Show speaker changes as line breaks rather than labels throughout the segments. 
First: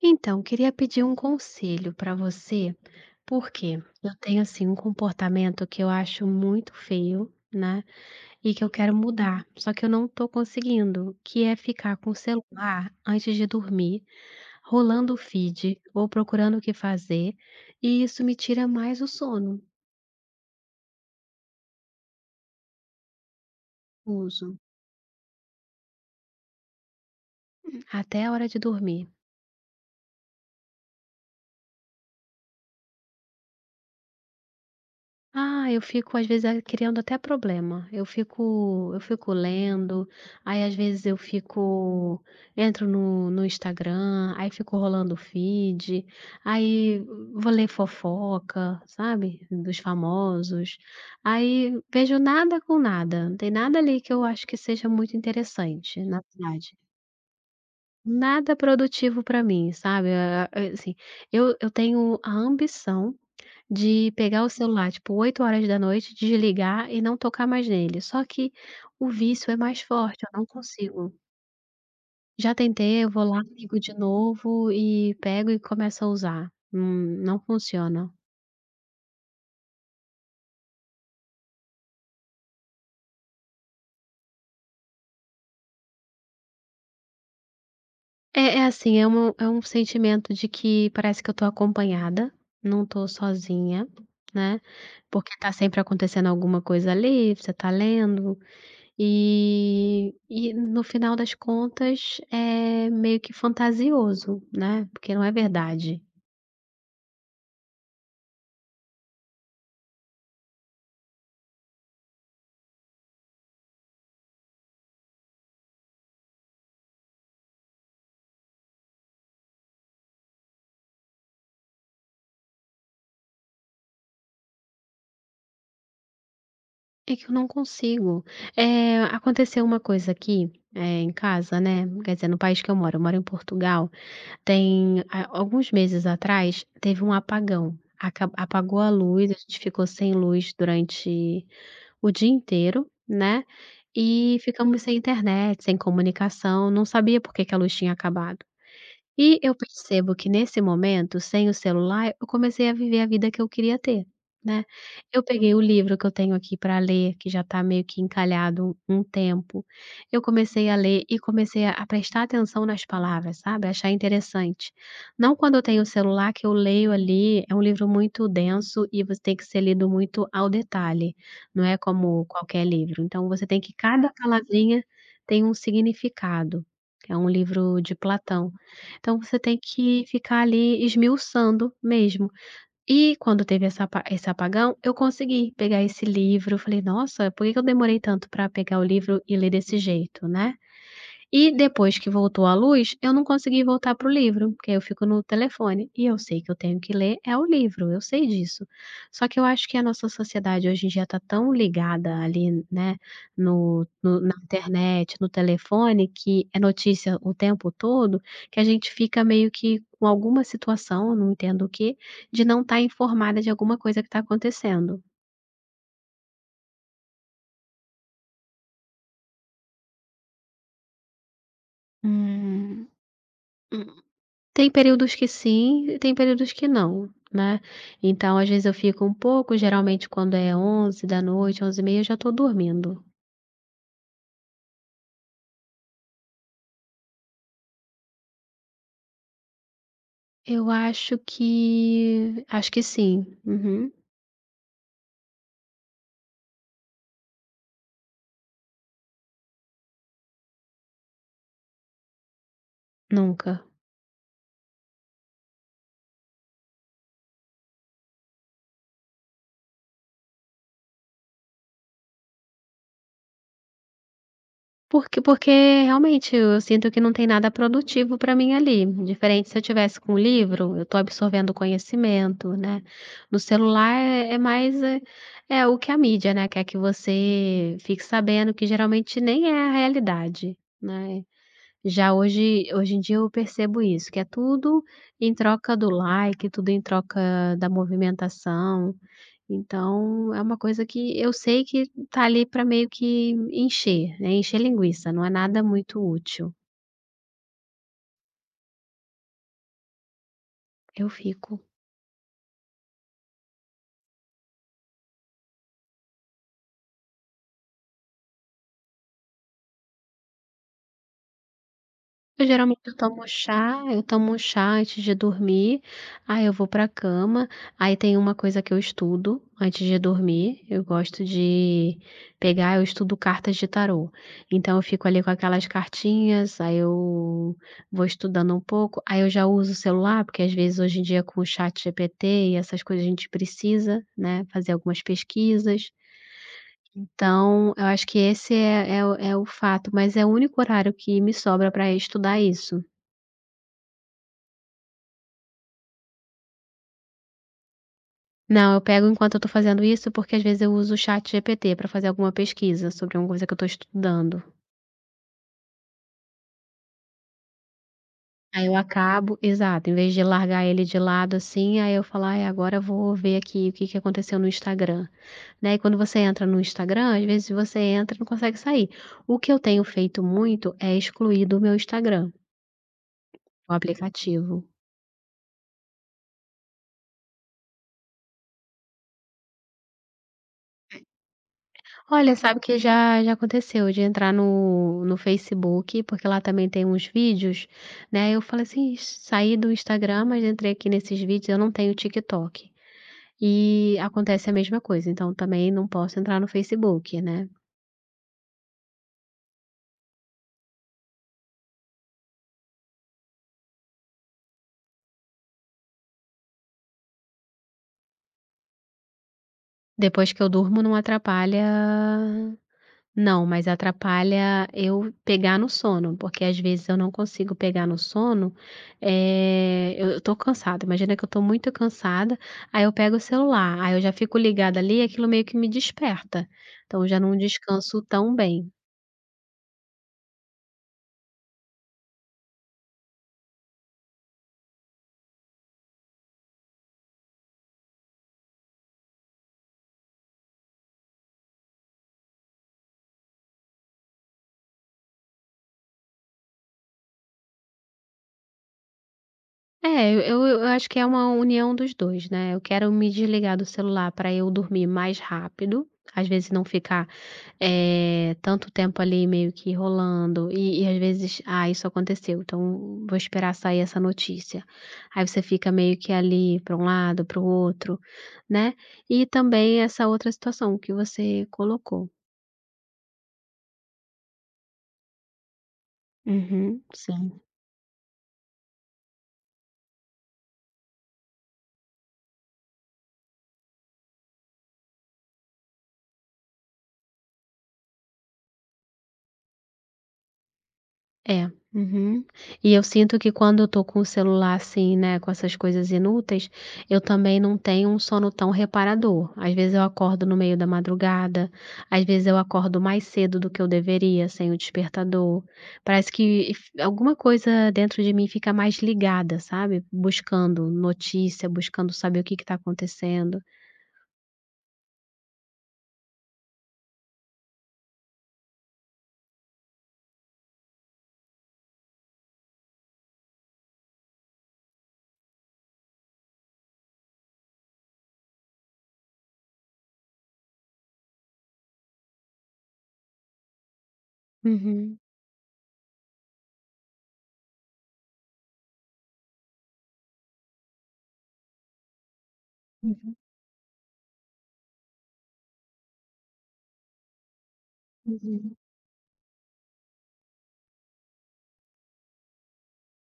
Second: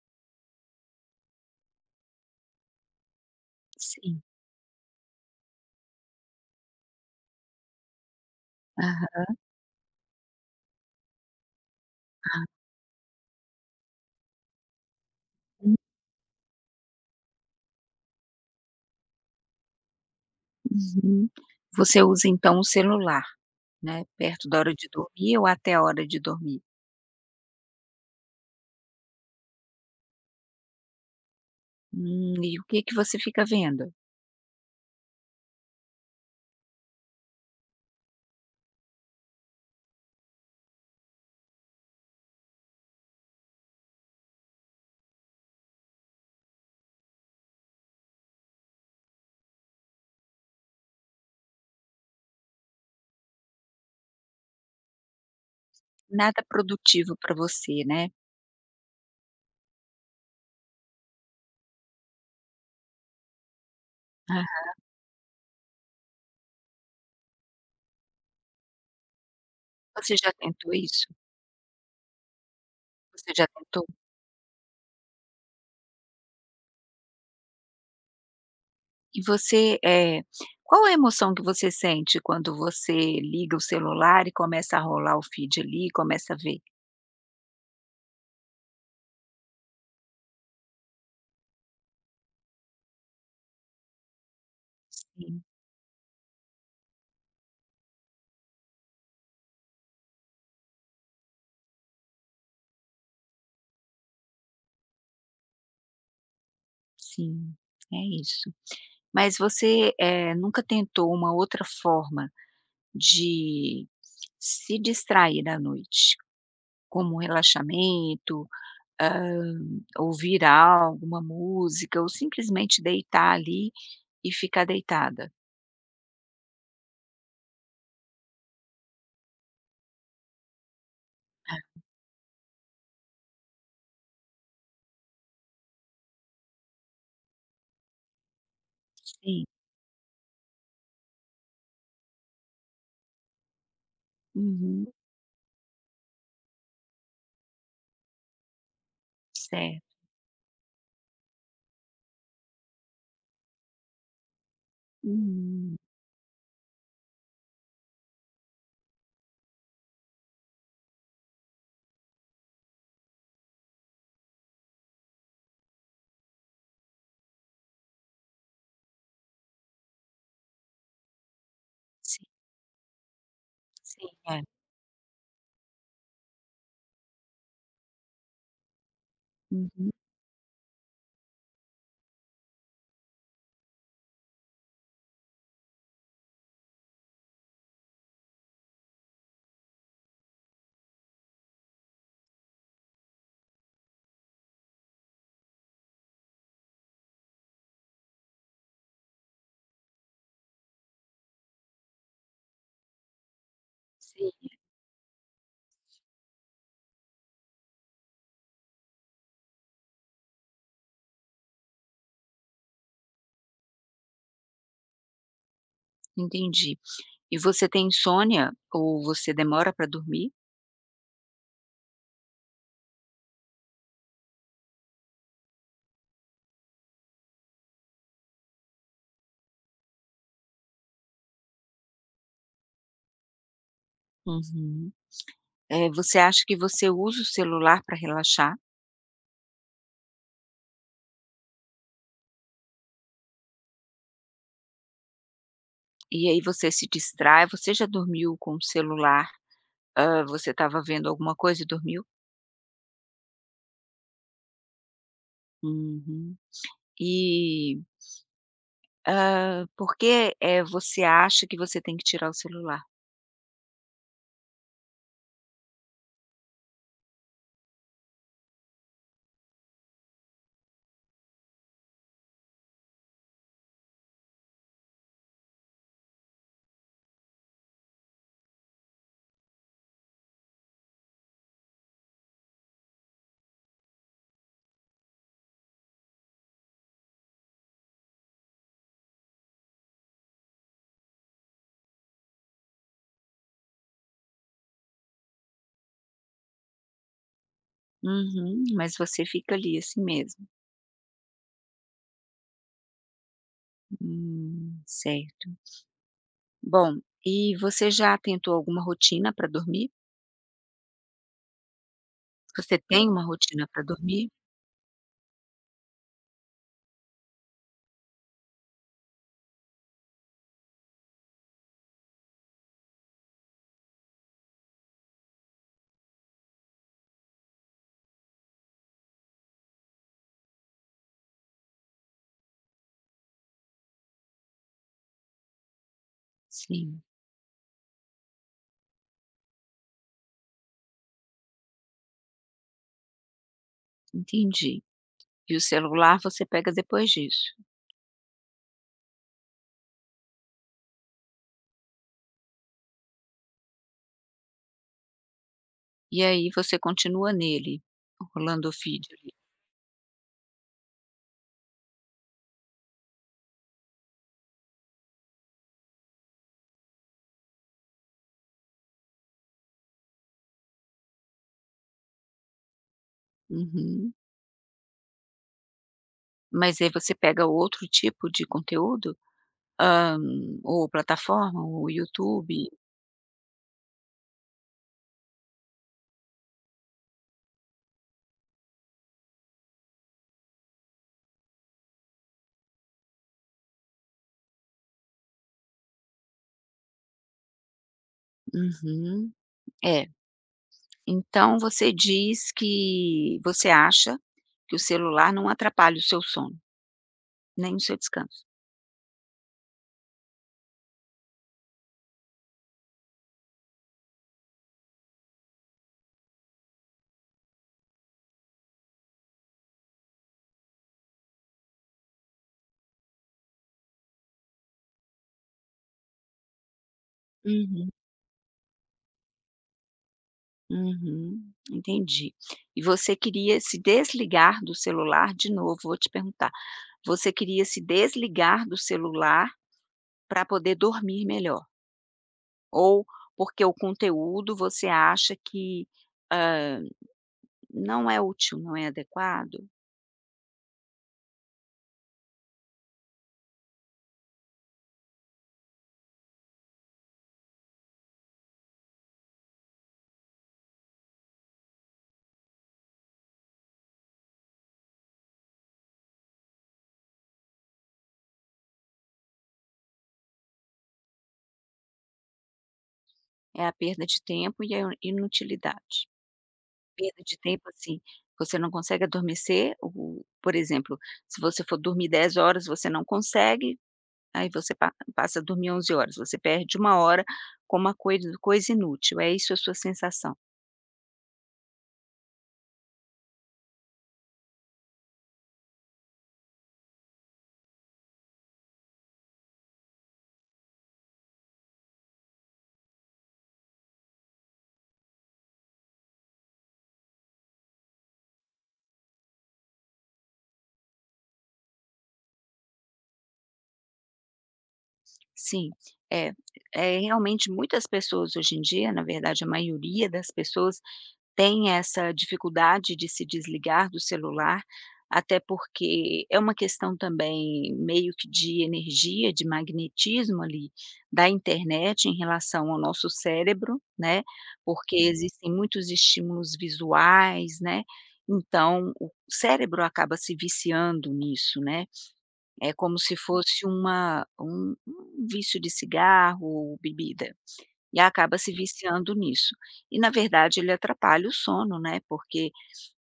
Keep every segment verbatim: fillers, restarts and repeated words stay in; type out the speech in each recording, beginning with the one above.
Então, queria pedir um conselho para você, porque eu
Sim.
tenho assim um comportamento que eu acho muito feio, né? E que eu quero
Aham.
mudar, só que eu não tô conseguindo, que é ficar com o celular antes de dormir, rolando o feed ou procurando o que fazer, e isso me tira mais o sono.
Uhum. Você usa então o celular, né, perto
Uso,
da hora de dormir ou até a hora de dormir?
até a hora de dormir.
Hum, e o que que você fica vendo?
Ah, eu fico às vezes a criando até problema. Eu fico eu fico lendo, aí às vezes eu fico entro no no Instagram, aí fico rolando o feed, aí vou ler fofoca, sabe, dos famosos. Aí vejo nada com nada, não tem nada ali que eu acho que seja muito interessante, na
Nada
verdade.
produtivo para você, né.
Nada produtivo para mim, sabe? Ah, ah, Assim, eu, eu tenho a ambição de pegar o
Aham.
celular, tipo, oito horas da noite desligar e não tocar mais nele. Só que o vício é mais
Você
forte, eu
já
não
tentou isso?
consigo. Já tentei, eu vou
Você
lá,
já
ligo
tentou?
de novo e pego e começo a usar. Hum, não funciona.
E você, eh, qual a emoção que você sente quando você liga o celular e começa a rolar o feed ali, começa a ver?
É é assim, é um é um sentimento de que parece que eu tô acompanhada, não tô sozinha, né, porque
Sim,
tá sempre acontecendo alguma coisa ali, você tá lendo. E e no final das contas é meio que fantasioso, né, porque não é verdade.
sim, é isso. Mas você, eh, nunca tentou uma outra forma de se distrair à noite, como um relaxamento, hã, ouvir algo, uma música ou simplesmente deitar ali e ficar deitada.
É que eu não consigo. Eh, aconteceu uma coisa aqui, eh, em casa, né, quer dizer, no país que eu moro, eu moro em Portugal, tem a alguns meses atrás teve um apagão. Aca Apagou a luz, a
Sim.
gente ficou sem luz durante o dia inteiro, né, e ficamos
Uhum.
sem internet, sem comunicação, não sabia por que que a luz tinha acabado. E eu
Certo.
percebo que nesse momento, sem o celular, eu comecei a viver a vida que eu queria ter, né. Eu peguei o
Uhum.
livro que eu tenho aqui para ler, que já está meio que encalhado um um tempo, eu comecei a ler e comecei a a prestar atenção nas palavras, sabe, achar interessante. Não quando eu tenho o celular que eu leio ali, é um livro muito denso e você tem que ser lido muito ao detalhe, não é como
Sim,
qualquer livro. Então você tem que
sim,
cada
é.
palavrinha tem um significado. É um livro de Platão. Então você tem
Uhum.
que ficar ali esmiuçando mesmo. E quando teve essa pa esse apagão, eu consegui pegar esse livro, eu falei: "Nossa, por que que eu demorei tanto para pegar o livro e ler desse jeito, né?". E depois que voltou a luz, eu não consegui voltar para o livro, porque eu fico no telefone, e eu sei que eu tenho que ler é o livro, eu sei disso. Só que eu acho que a nossa sociedade hoje em dia está tão ligada ali, né, no no na
Sim,
internet, no telefone, que é notícia o tempo todo, que a gente fica meio que com alguma situação, não entendo o quê, de não estar informada de alguma coisa que está acontecendo.
entendi. E você tem insônia ou você demora pra dormir?
Hum. Tem períodos que sim e tem períodos que não, né. Então às vezes eu fico um pouco, geralmente quando é vinte e três horas, vinte e três e trinta eu já estou dormindo.
Uhum. Eh, você acha que você usa o celular pra relaxar?
Eu acho que acho que sim. Uhum.
E aí você se distrai, você já dormiu com o celular? Hã, você estava vendo alguma coisa e dormiu?
Nunca.
Uhum. E, hã, por que, eh, você acha que você tem que tirar o celular?
Porque porque realmente eu sinto que não tem nada produtivo para mim ali, diferente se eu tivesse com um livro, eu estou absorvendo conhecimento, né. No celular é é mais, eh, é o que a mídia, né, quer que você fique sabendo, que geralmente nem é a realidade, né. Já hoje hoje em dia eu percebo isso, que é tudo em troca do like, tudo em troca da movimentação, então é uma coisa que eu sei que tá ali para meio que encher, né, encher linguiça, não é nada muito útil.
Uhum, mas você fica ali assim mesmo.
Eu fico.
Hum, certo. Bom, e você já tentou alguma rotina para dormir?
Eu geralmente
Você
eu
tem
tomo
uma rotina
chá,
para
eu
dormir?
tomo um chá antes de dormir, aí eu vou para a cama, aí tem uma coisa que eu estudo antes de dormir, eu gosto de pegar, eu estudo cartas de tarô. Então eu fico ali com aquelas cartinhas, aí eu vou estudando um pouco, aí eu já uso o celular, porque às vezes hoje em dia com o chat G P T e essas coisas a gente precisa, né, fazer algumas pesquisas.
Sim,
Então, eu acho que esse é, é o é o fato, mas é o único horário que me sobra para estudar isso.
entendi. E o celular você pega depois disso.
Não, eu pego enquanto eu tô fazendo isso, porque às vezes eu uso o chat ChatGPT para fazer alguma pesquisa sobre alguma coisa que eu tô estudando.
E aí você continua nele,
Aí
rolando o
eu
feed ali.
acabo exato, em vez de largar ele de lado, assim, aí eu falo: "Ai, agora eu vou ver aqui o que que aconteceu no Instagram", né, e quando você entra no Instagram, às vezes você entra e não consegue sair. O que eu tenho feito muito é excluir do meu Instagram, o
Uhum.
aplicativo.
Mas aí você pega outro tipo de conteúdo? Hã, ou plataforma, o
Olha, sabe
YouTube.
que já já aconteceu de entrar no no Facebook, porque lá também tem uns vídeos, né, eu falei assim: "Saí do Instagram, mas entrei aqui nesses vídeos", eu não tenho TikTok. E acontece a mesma coisa, então também não posso entrar no Facebook, né.
Uhum. É. Então você diz que você acha que o celular não atrapalha o seu sono, nem o seu descanso.
Depois que eu durmo não atrapalha. Não, mas atrapalha eu pegar no sono, porque às vezes eu não consigo pegar no sono, eh, eu eu tô cansada, imagina que eu tô muito cansada, aí eu pego o celular, aí eu já fico ligada ali e aquilo meio que me desperta, então eu já não
Uhum,
descanso tão bem.
uhum, entendi. E você queria se desligar do celular de novo, vou te perguntar, você queria se desligar do celular pra poder dormir melhor, ou porque o conteúdo você acha que não é útil, não é adequado?
É, eu eu eu acho que é uma união dos dois, né, eu quero me desligar do celular para eu dormir mais rápido, às vezes não ficar. Eh, tanto tempo ali meio que rolando e e às vezes: "Ah, isso aconteceu, então vou esperar sair essa notícia". Aí você fica meio que ali para um lado, para o outro, né. E também essa outra situação que você colocou.
É a perda de tempo e a inutilidade.
Uhum,
Perda de
sim.
tempo, assim, você não consegue adormecer, o por exemplo, se você for dormir dez horas, você não consegue, aí você pa passa a dormir onze horas, você perde uma hora com uma coisa coisa inútil, é isso a sua sensação?
É, uhum. E eu sinto que quando eu tô com o celular assim, né, com essas coisas inúteis, eu também não tenho um sono tão reparador. Às vezes eu acordo no meio da madrugada, às vezes eu acordo mais cedo do que eu deveria, sem o despertador. Parece que f- alguma coisa dentro de mim fica mais ligada, sabe? Buscando notícia, buscando saber o que que tá acontecendo.
Sim, é. É realmente muitas pessoas hoje em dia, na verdade a maioria das pessoas, tem essa dificuldade de se desligar do celular, até porque é uma questão também meio que de energia, de magnetismo ali da internet em relação ao nosso cérebro, né, porque
Uhum.
existem muitos estímulos visuais, né, então o cérebro acaba se viciando nisso, né, é como
Uhum.
se fosse uma um um vício de cigarro ou bebida. E acaba se
Uhum.
viciando nisso. E na verdade ele atrapalha o sono, né, porque,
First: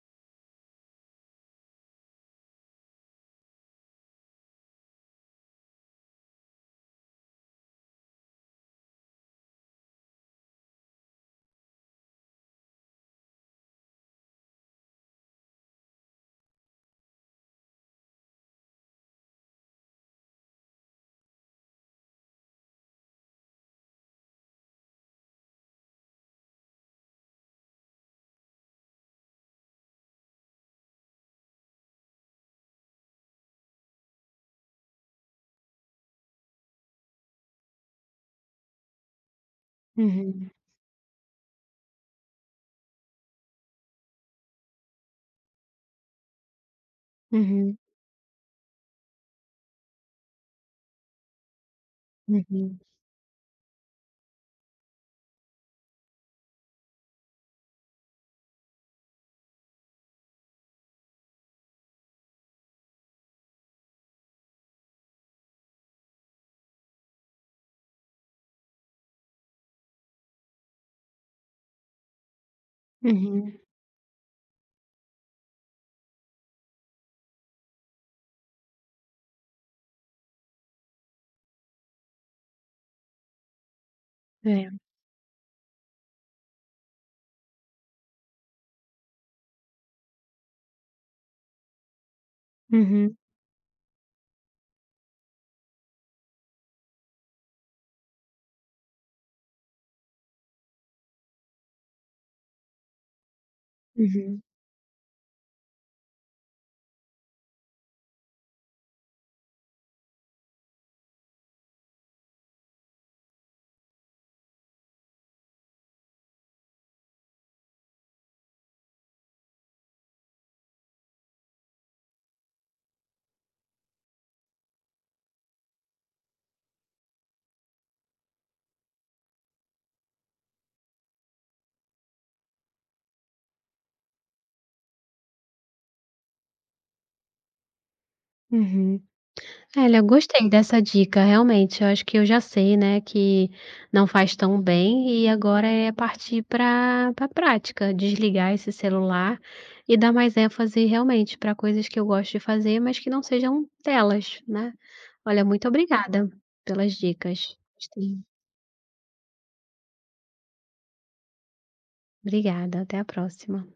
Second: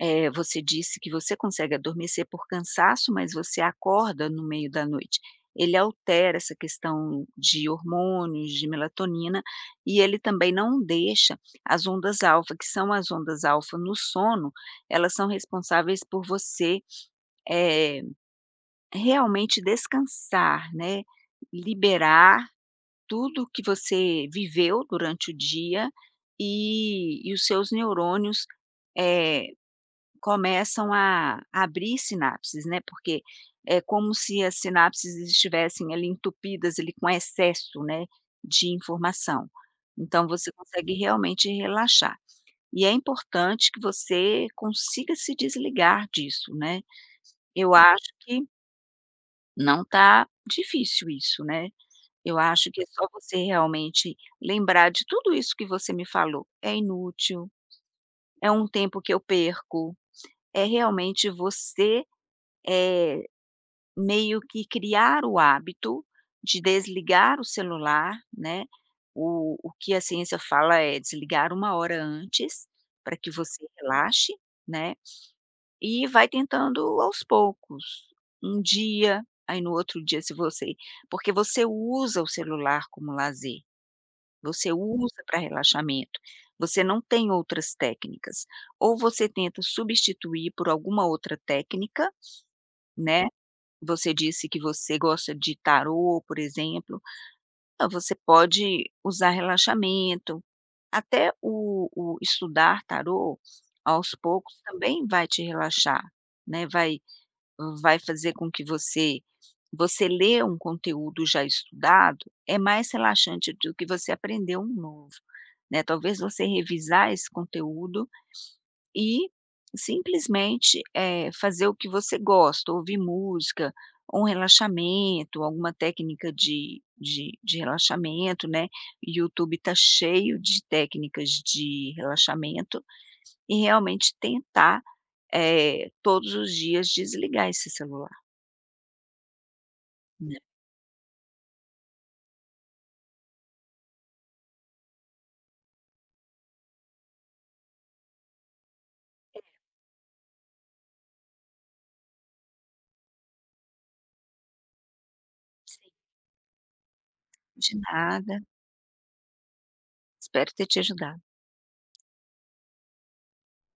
eh, você disse que você consegue adormecer por cansaço, mas você acorda no meio da noite. Ele altera essa questão de hormônios, de melatonina, e ele também não deixa as ondas alfa, que são as ondas alfa no sono, elas são responsáveis por você, eh, realmente descansar, né, liberar tudo que você viveu durante o dia e e os seus neurônios, eh, começam a abrir sinapses, né, porque é como se as sinapses estivessem ali entupidas ali com excesso, né, de informação. Então
Uhum.
você consegue realmente relaxar. E é importante que você consiga se desligar disso, né. Eu
Uhum.
acho que não está difícil isso, né. Eu acho
Uhum.
que é só você realmente lembrar de tudo isso que você me falou. É inútil, é um tempo que eu perco, é realmente você, eh, meio que criar o hábito de desligar o celular, né, o o que a ciência fala é desligar uma hora antes, para que
Uhum.
você relaxe, né, e vai tentando aos poucos, um dia, aí no outro dia se você porque você usa o celular como lazer.
É.
Você usa para relaxamento. Você não tem outras técnicas. Ou você tenta substituir por alguma outra técnica,
Uhum.
né. Você disse que você gosta de tarô, por exemplo. Ah, você pode usar relaxamento. Até o o estudar tarô, aos
Uhum.
poucos, também vai te relaxar, né, vai Vai fazer com que você você lê um conteúdo já estudado, é mais relaxante do que você aprender um novo, né, talvez você revisar esse conteúdo e simplesmente, eh, fazer o que você gosta, ouvir música, um relaxamento, alguma técnica de de de relaxamento, né, YouTube está cheio de técnicas de relaxamento, e realmente tentar, eh, todos os dias desligar esse celular.
Uhum. Olha, eu gostei dessa dica, realmente. Eu acho que eu já sei, né, que não faz tão bem e agora é partir para para prática, desligar esse celular e dar mais ênfase realmente para coisas que eu gosto de fazer, mas que não sejam telas, né? Olha, muito obrigada pelas dicas.
De
Gostei.
nada. Espero ter te ajudado.
Obrigada, até a próxima.